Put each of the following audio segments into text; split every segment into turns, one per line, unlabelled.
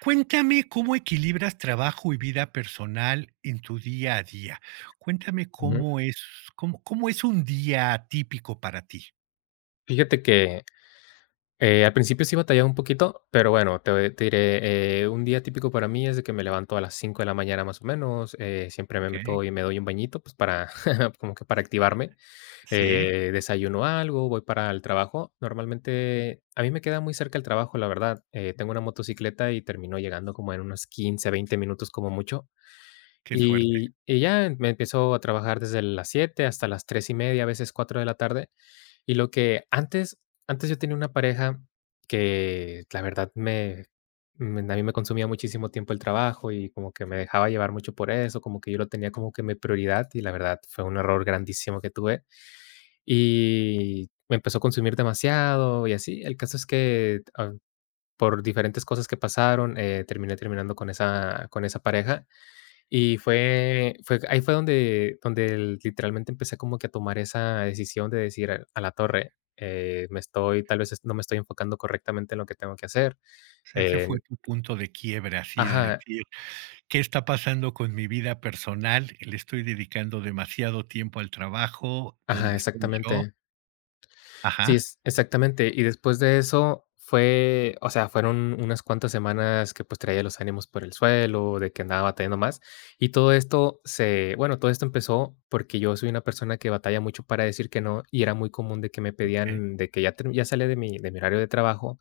Cuéntame cómo equilibras trabajo y vida personal en tu día a día. Cuéntame
Ujú.
cómo es un día típico para ti.
Fíjate que, al principio sí batallaba un poquito, pero bueno, te diré, un día típico para mí es de que me levanto a las 5 de la mañana más o menos, siempre me
¿Ok?
meto y me doy un bañito, pues, para como que para activarme,
Sí,
desayuno algo, voy para el trabajo. Normalmente, a mí me queda muy cerca el trabajo, la verdad, tengo una motocicleta y termino llegando como en unos 15, 20 minutos como mucho.
qué suerte.
Y ya me empiezo a trabajar desde las 7 hasta las 3:30, a veces 4 de la tarde. Y lo que antes yo tenía una pareja que la verdad me me a mí me consumía muchísimo tiempo el trabajo y como que me dejaba llevar mucho por eso, como que yo lo tenía como que mi prioridad y la verdad fue un error grandísimo que tuve, y me empezó a consumir demasiado y así. El caso es que, por diferentes cosas que pasaron, terminé terminando con esa pareja y fue ahí fue donde literalmente empecé como que a tomar esa decisión de decir: "A la torre, me estoy tal vez es no me estoy enfocando correctamente en lo que tengo que hacer".
O sea, ese fue
Eh
tu punto de quiebra, así de
Ajá,
decir: "¿Qué está pasando con mi vida personal? Le estoy dedicando demasiado tiempo al trabajo. ¿Dónde
ajá,
estoy yo?".
exactamente. Sí,
Ajá,
es exactamente. Y después de eso fue, o sea, fueron unas cuantas semanas que pues traía los ánimos por el suelo, de que andaba batallando más. Y todo esto bueno, todo esto empezó porque yo soy una persona que batalla mucho para decir que no y era muy común de que me
okey.
pedían de que ya, ya salía de mi horario de trabajo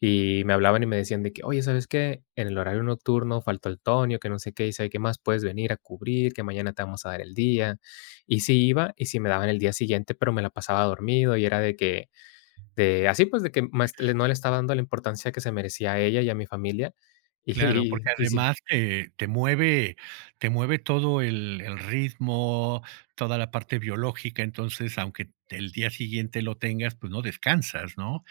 y me hablaban y me decían de que, oye, ¿sabes qué? En el horario nocturno faltó el Tonio, que no sé qué, y sabe qué más puedes venir a cubrir, que mañana te vamos a dar el día. Y sí iba, y sí me daban el día siguiente, pero me la pasaba dormido y era de que, de así, pues, de que más le no le estaba dando la importancia que se merecía a ella y a mi familia.
Claro, porque
Y sí,
además te mueve todo el ritmo, toda la parte biológica, entonces, aunque el día siguiente lo tengas, pues no descansas, ¿no?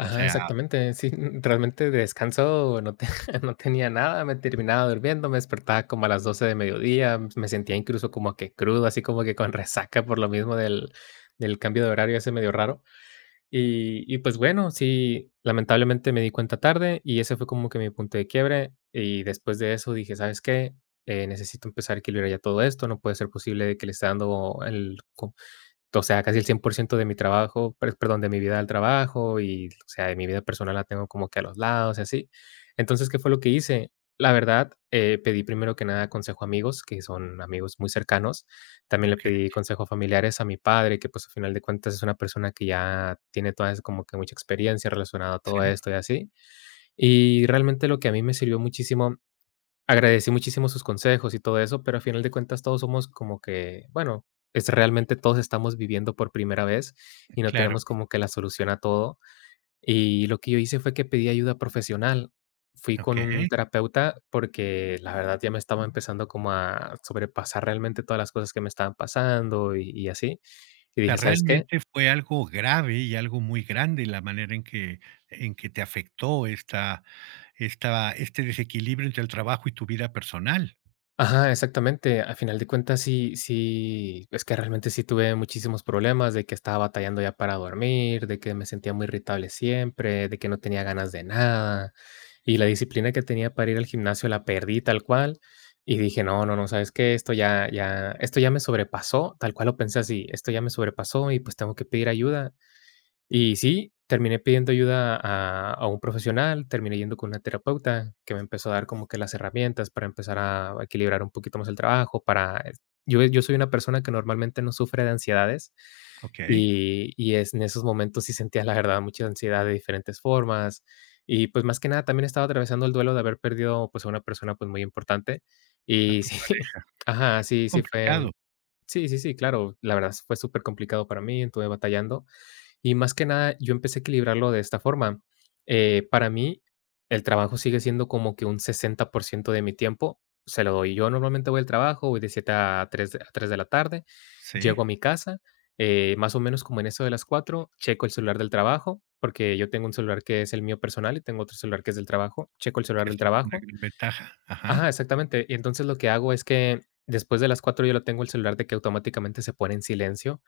O sea,
exactamente. Sí, realmente de descanso no te no tenía nada, me terminaba durmiendo, me despertaba como a las 12 de mediodía, me sentía incluso como que crudo, así como que con resaca por lo mismo del cambio de horario ese medio raro. Y pues bueno, sí, lamentablemente me di cuenta tarde y ese fue como que mi punto de quiebre. Y después de eso dije: "¿Sabes qué? Necesito empezar a equilibrar ya todo esto. No puede ser posible de que le esté dando el o sea, casi el 100% de mi trabajo, perdón, de mi vida al trabajo y, o sea, de mi vida personal la tengo como que a los lados y así. Entonces, ¿qué fue lo que hice? La verdad, pedí primero que nada consejo a amigos, que son amigos muy cercanos. También le
okey,
pedí consejo a familiares, a mi padre, que pues al final de cuentas es una persona que ya tiene como que mucha experiencia relacionada a todo
sí,
esto y así. Y realmente lo que a mí me sirvió muchísimo. Agradecí muchísimo sus consejos y todo eso, pero a final de cuentas todos somos como que, bueno, es realmente todos estamos viviendo por primera vez y no
claro,
tenemos como que la solución a todo. Y lo que yo hice fue que pedí ayuda profesional. Fui con un
okey.
terapeuta porque la verdad ya me estaba empezando como a sobrepasar realmente todas las cosas que me estaban pasando y así. Y
O sea,
dije, ¿sabes qué?
realmente fue algo grave y algo muy grande la manera en que te afectó esta esta este desequilibrio entre el trabajo y tu vida personal.
Ajá, exactamente. A final de cuentas, sí, sí, es que realmente sí tuve muchísimos problemas de que estaba batallando ya para dormir, de que me sentía muy irritable siempre, de que no tenía ganas de nada. Y la disciplina que tenía para ir al gimnasio la perdí tal cual. Y dije, no, no, no, ¿sabes qué? Esto ya, ya, esto ya me sobrepasó, tal cual lo pensé así, esto ya me sobrepasó y pues tengo que pedir ayuda. Y sí, terminé pidiendo ayuda a un profesional, terminé yendo con una terapeuta que me empezó a dar como que las herramientas para empezar a equilibrar un poquito más el trabajo. Para Yo soy una persona que normalmente no sufre de ansiedades,
Okey,
y es en esos momentos sí sentía, la verdad, mucha ansiedad de diferentes formas. Y, pues, más que nada, también estaba atravesando el duelo de haber perdido, pues, a una persona, pues, muy importante.
a
Y
tu
sí,
pareja.
ajá,
Qué
sí, sí fue
complicado.
un sí, sí, sí, claro, la verdad fue súper complicado para mí, estuve batallando. Y más que nada, yo empecé a equilibrarlo de esta forma. Para mí, el trabajo sigue siendo como que un 60% de mi tiempo se lo doy. Yo normalmente voy al trabajo, voy de 7 a tres de la tarde,
Sí,
llego a mi casa, más o menos como en eso de las 4. Checo el celular del trabajo, porque yo tengo un celular que es el mío personal y tengo otro celular que es del trabajo, checo el celular
que
del
eso es una
trabajo.
gran ventaja.
Ajá,
Ajá,
exactamente. Y entonces lo que hago es que después de las 4 yo lo tengo el celular de que automáticamente se pone en silencio,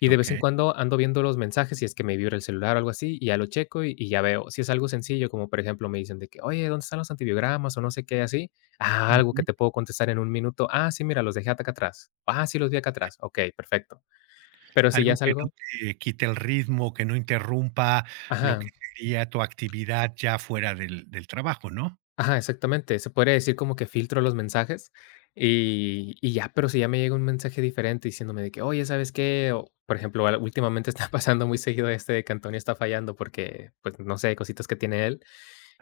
y de vez en
okey.
cuando ando viendo los mensajes, si es que me vibra el celular o algo así, y ya lo checo y ya veo. Si es algo sencillo, como por ejemplo, me dicen de que: "Oye, ¿dónde están los antibiogramas?", o no sé qué, así. Ah, algo
Ujú.
que te puedo contestar en un minuto. "Ah, sí, mira, los dejé acá atrás". "Ah, sí, los vi acá atrás". Okey, perfecto. Pero si
Algo
ya es
que no
algo.
te quite el ritmo, que no interrumpa lo que
Ajá.
sería tu actividad ya fuera del trabajo, ¿no?
Ajá, exactamente. Se podría decir como que filtro los mensajes y ya, pero si ya me llega un mensaje diferente diciéndome de que: "Oye, ¿sabes qué?", o, por ejemplo, al últimamente está pasando muy seguido este de que Antonio está fallando porque, pues, no sé, cositas que tiene él,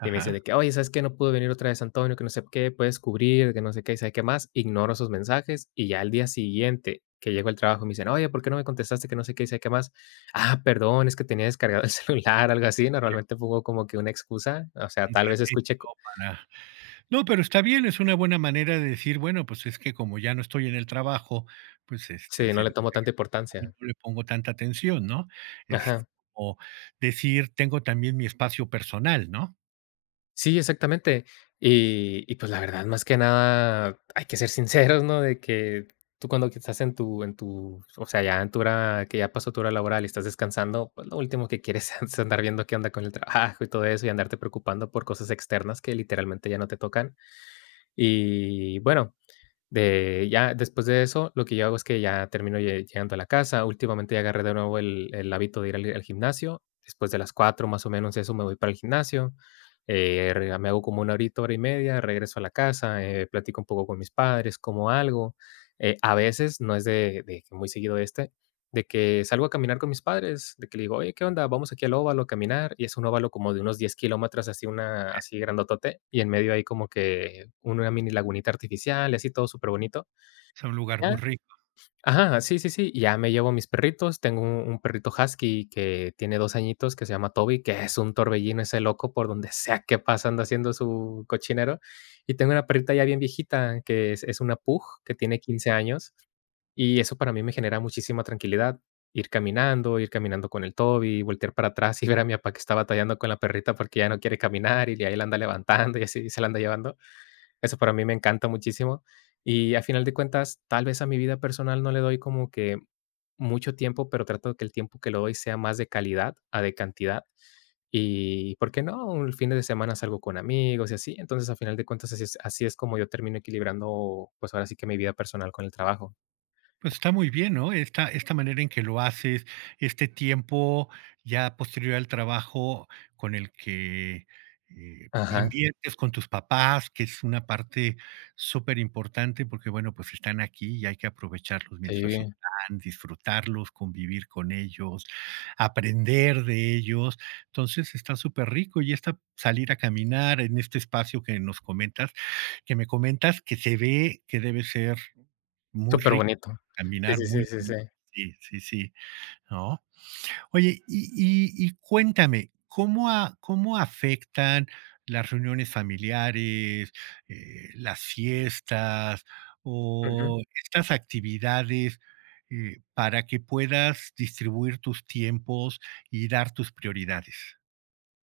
y me dice de que: "Oye, ¿sabes qué? No pudo venir otra vez Antonio, que no sé qué, puedes cubrir, que no sé qué", y sabe qué más. Ignoro esos mensajes y ya al día siguiente que llego al trabajo me dicen: "Oye, ¿por qué no me contestaste?", que no sé qué, y sabe qué más. "Ah, perdón, es que tenía descargado el celular", algo así. Normalmente pongo como que una excusa, o sea,
Un
tal vez escuche.
pretexto para no, pero está bien, es una buena manera de decir, bueno, pues es que como ya no estoy en el trabajo, pues,
Sí,
este,
no
se
le
no
tomo tanta importancia.
le pongo tanta atención, ¿no? Es
Ajá.
como decir, tengo también mi espacio personal, ¿no?
Sí, exactamente. Y, pues, la verdad, más que nada, hay que ser sinceros, ¿no? De que tú cuando que estás en tu, o sea, ya en tu hora que ya pasó tu hora laboral y estás descansando, pues, lo último que quieres es andar viendo qué onda con el trabajo y todo eso, y andarte preocupando por cosas externas que literalmente ya no te tocan. Y bueno, de ya después de eso, lo que yo hago es que ya termino llegando a la casa. Últimamente ya agarré de nuevo el hábito de ir al gimnasio. Después de las 4 más o menos eso me voy para el gimnasio, re me hago como una horita, hora y media, regreso a la casa, platico un poco con mis padres, como algo. A veces, no es de que muy seguido este, de que salgo a caminar con mis padres, de que le digo: "Oye, ¿qué onda? Vamos aquí al óvalo a caminar", y es un óvalo como de unos 10 kilómetros, así una así grandotote, y en medio hay como que una mini lagunita artificial, y así todo súper bonito.
Es un lugar muy
Ya,
rico.
ajá, sí, sí, sí, y ya me llevo a mis perritos. Tengo un perrito husky que tiene 2 añitos, que se llama Toby, que es un torbellino ese loco, por donde sea que pasa anda haciendo su cochinero. Y tengo una perrita ya bien viejita, que es una pug, que tiene 15 años. Y eso para mí me genera muchísima tranquilidad. Ir caminando con el Toby, voltear para atrás y ver a mi papá que está batallando con la perrita porque ya no quiere caminar y ahí la anda levantando y así se la anda llevando. Eso para mí me encanta muchísimo. Y a final de cuentas, tal vez a mi vida personal no le doy como que mucho tiempo, pero trato de que el tiempo que le doy sea más de calidad a de cantidad. Y, ¿por qué no? Un fin de semana salgo con amigos y así. Entonces, a final de cuentas, así es como yo termino equilibrando, pues ahora sí que mi vida personal con el trabajo.
Pues está muy bien, ¿no? Esta manera en que lo haces, este tiempo ya posterior al trabajo con el que,
Ajá.
inviertes con tus papás, que es una parte súper importante, porque, bueno, pues están aquí y hay que aprovecharlos
Sí,
mientras están, disfrutarlos, convivir con ellos, aprender de ellos. Entonces, está súper rico y esta salir a caminar en este espacio que nos comentas, que me comentas que se ve que debe ser muy
súper
rico
bonito. Sí,
caminar,
sí, sí,
muy
sí, sí.
bonito. Sí, sí, sí, ¿no? Oye, y cuéntame, ¿cómo afectan las reuniones familiares, las fiestas
Ujú.
o estas actividades, para que puedas distribuir tus tiempos y dar tus prioridades?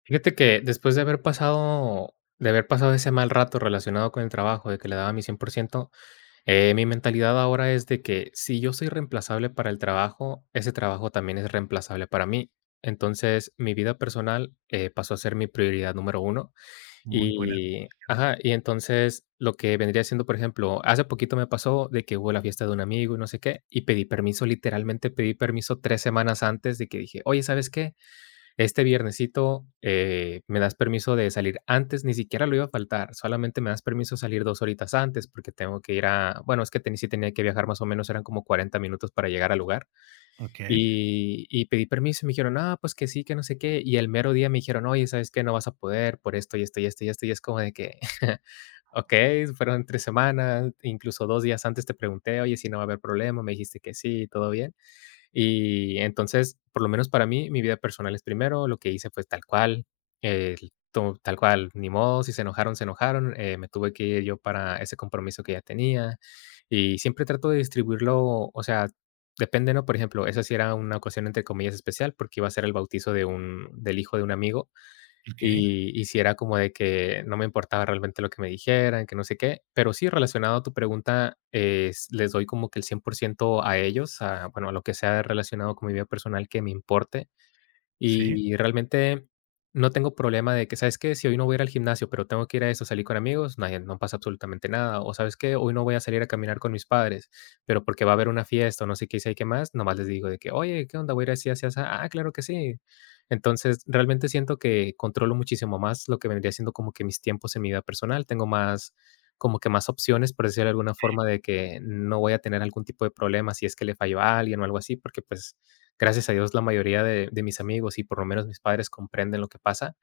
Fíjate que después de haber pasado ese mal rato relacionado con el trabajo, de que le daba mi 100%, mi mentalidad ahora es de que si yo soy reemplazable para el trabajo, ese trabajo también es reemplazable para mí. Entonces, mi vida personal, pasó a ser mi prioridad número uno.
Muy buena.
Y ajá, y entonces lo que vendría siendo, por ejemplo, hace poquito me pasó de que hubo la fiesta de un amigo y no sé qué, y pedí permiso, literalmente pedí permiso 3 semanas antes de que dije: "Oye, ¿sabes qué? Este viernesito, ¿me das permiso de salir antes?". Ni siquiera lo iba a faltar, solamente me das permiso salir 2 horitas antes porque tengo que ir a bueno, es que ten sí tenía que viajar más o menos, eran como 40 minutos para llegar al lugar.
Okey,
Y pedí permiso y me dijeron: ah pues que sí, que no sé qué". Y el mero día me dijeron: "Oye, ¿sabes qué? No vas a poder por esto, y esto, y esto, y esto". Y es como de que, okey, fueron 3 semanas, incluso 2 días antes te pregunté: "Oye, si no va a haber problema", me dijiste que sí, todo bien. Y entonces, por lo menos para mí, mi vida personal es primero, lo que hice fue tal cual, eh, to tal cual, ni modo, si se enojaron, se enojaron, me tuve que ir yo para ese compromiso que ya tenía, y siempre trato de distribuirlo, o sea, depende, ¿no? Por ejemplo, esa sí era una ocasión entre comillas especial porque iba a ser el bautizo de un del hijo de un amigo
okey,
y sí era como de que no me importaba realmente lo que me dijeran, que no sé qué. Pero sí, relacionado a tu pregunta, es les doy como que el 100% a ellos, a, bueno, a lo que sea relacionado con mi vida personal que me importe.
sí.
Y realmente no tengo problema de que, ¿sabes qué? Si hoy no voy a ir al gimnasio, pero tengo que ir a eso, salí con amigos, no, no pasa absolutamente nada. O ¿sabes qué? Hoy no voy a salir a caminar con mis padres, pero porque va a haber una fiesta o no sé qué, y sé qué más, nomás les digo de que, oye, ¿qué onda? Voy a ir así, así, así. Ah, claro que sí. Entonces, realmente siento que controlo muchísimo más lo que vendría siendo como que mis tiempos en mi vida personal. Tengo más, como que más opciones, por decirlo de alguna forma, de que no voy a tener algún tipo de problema si es que le fallo a alguien o algo así, porque pues gracias a Dios la mayoría de mis amigos y por lo menos mis padres comprenden lo que pasa.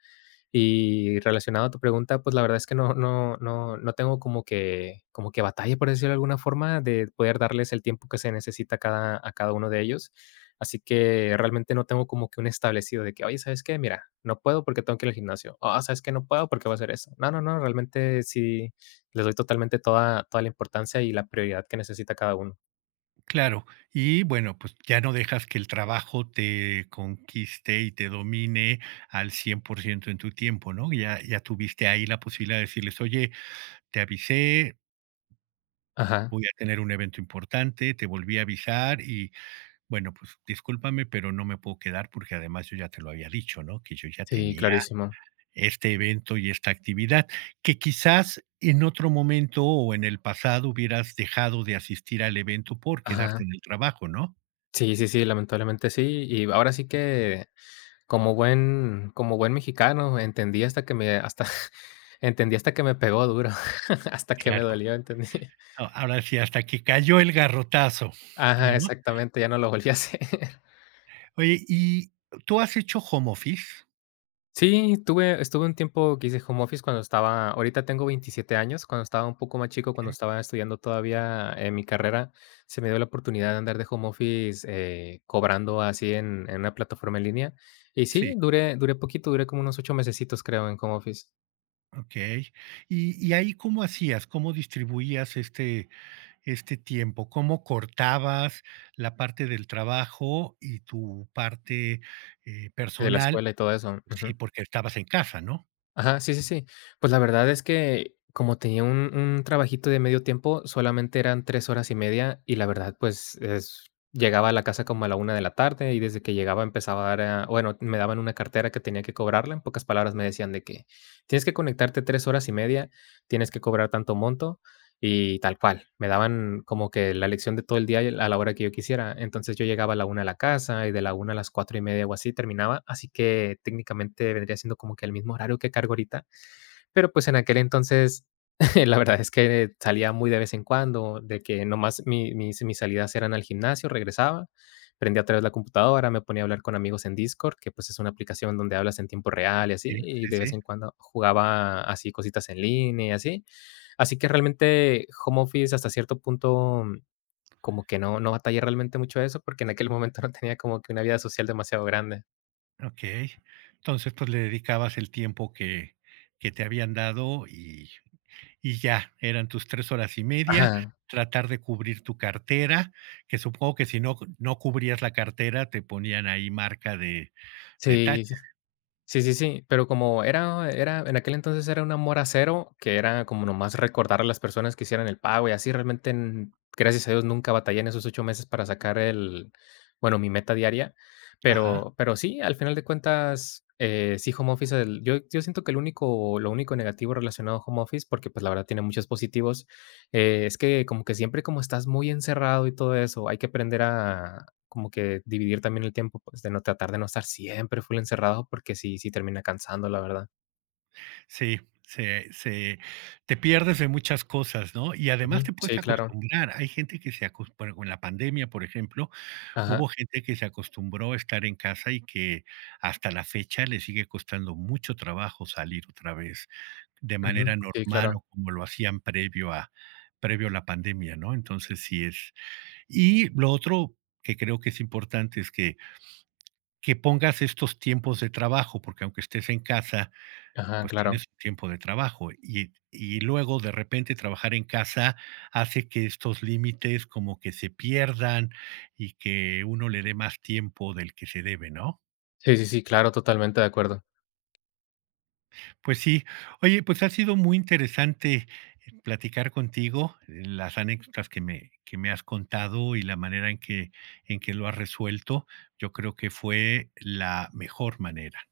Y relacionado a tu pregunta, pues la verdad es que no tengo como que batalla, por decirlo de alguna forma, de poder darles el tiempo que se necesita a cada uno de ellos. Así que realmente no tengo como que un establecido de que, oye, ¿sabes qué? Mira, no puedo porque tengo que ir al gimnasio. Ah, ¿sabes qué? No puedo porque voy a hacer eso. No, no, no, realmente sí les doy totalmente toda la importancia y la prioridad que necesita cada uno.
Claro, y bueno, pues ya no dejas que el trabajo te conquiste y te domine al 100% en tu tiempo, ¿no? Ya, ya tuviste ahí la posibilidad de decirles, oye, te avisé,
Ajá,
voy a tener un evento importante, te volví a avisar y bueno, pues discúlpame, pero no me puedo quedar porque además yo ya te lo había dicho, ¿no? Que yo ya
sí,
tenía
clarísimo.
este evento y esta actividad, que quizás en otro momento o en el pasado hubieras dejado de asistir al evento por quedarte
Ajá.
en el trabajo, ¿no?
Sí, sí, sí, lamentablemente sí. Y ahora sí que como buen mexicano, entendí hasta que me hasta entendí hasta que me pegó duro, hasta que me
Claro.
dolió, entendí.
No, ahora sí, hasta que cayó el garrotazo,
Ajá,
¿no?
exactamente, ya no lo volví a hacer.
Oye, ¿y tú has hecho home office?
Sí, tuve estuve un tiempo que hice home office cuando estaba ahorita tengo 27 años, cuando estaba un poco más chico, cuando
Eh,
estaba estudiando todavía, en mi carrera, se me dio la oportunidad de andar de home office, cobrando así en una plataforma en línea. Y
sí,
sí, duré poquito, duré como unos 8 mesecitos, creo, en home office,
okey. Y ahí cómo hacías? ¿Cómo distribuías este este tiempo? ¿Cómo cortabas la parte del trabajo y tu parte,
de la
personal?
escuela y todo eso.
Sí,
Ujú.
porque estabas en casa, ¿no?
Ajá, sí, sí, sí. Pues la verdad es que como tenía un trabajito de medio tiempo, solamente eran 3 horas y media, y la verdad, pues, es llegaba a la casa como a la una de la tarde, y desde que llegaba empezaba a dar a bueno, me daban una cartera que tenía que cobrarla. En pocas palabras, me decían de que: "Tienes que conectarte 3 horas y media, tienes que cobrar tanto monto". Y tal cual, me daban como que la lección de todo el día y a la hora que yo quisiera. Entonces yo llegaba a la una a la casa y de la una a las cuatro y media o así terminaba, así que técnicamente vendría siendo como que el mismo horario que cargo ahorita, pero pues en aquel entonces la verdad es que salía muy de vez en cuando, de que nomás mi mis mis salidas eran al gimnasio, regresaba, prendía otra vez la computadora, me ponía a hablar con amigos en Discord, que pues es una aplicación donde hablas en tiempo real y así,
Sí,
y
sí,
de
sí,
vez en cuando jugaba así cositas en línea y así. Así que realmente home office hasta cierto punto, como que no batallé realmente mucho eso, porque en aquel momento no tenía como que una vida social demasiado grande.
okey. Entonces, pues, le dedicabas el tiempo que te habían dado. Y ya, eran tus 3 horas y media,
Ajá.
tratar de cubrir tu cartera, que supongo que si no cubrías la cartera, te ponían ahí marca de
Sí,
tache.
sí. Sí, sí, sí, pero como era en aquel entonces era un amor a cero, que era como nomás recordar a las personas que hicieran el pago y así, realmente, n gracias a Dios, nunca batallé en esos 8 meses para sacar el bueno, mi meta diaria,
Ajá.
pero sí, al final de cuentas, sí, home office, el yo siento que el único lo único negativo relacionado a home office, porque, pues, la verdad tiene muchos positivos, es que como que siempre como estás muy encerrado y todo eso, hay que aprender a como que dividir también el tiempo, pues, de no tratar de no estar siempre full encerrado, porque sí termina cansando, la verdad.
Sí, se se te pierdes de muchas cosas, ¿no? Y además
Ujú,
te puedes
sí, claro.
acostumbrar. Hay gente que se acos bueno, con la pandemia, por ejemplo,
Ajá,
hubo gente que se acostumbró a estar en casa y que hasta la fecha le sigue costando mucho trabajo salir otra vez. De
ujú,
manera
sí,
normal
claro.
o como lo hacían previo a la pandemia, ¿no? Entonces sí es y lo otro que creo que es importante es que pongas estos tiempos de trabajo, porque aunque estés en casa,
Ajá,
pues
claro.
tienes un tiempo de trabajo y luego de repente trabajar en casa hace que estos límites como que se pierdan y que uno le dé más tiempo del que se debe, ¿no?
Sí, sí, sí, claro, totalmente de acuerdo.
Pues sí. Oye, pues ha sido muy interesante platicar contigo, las anécdotas que me has contado y la manera en que lo has resuelto. Yo creo que fue la mejor manera.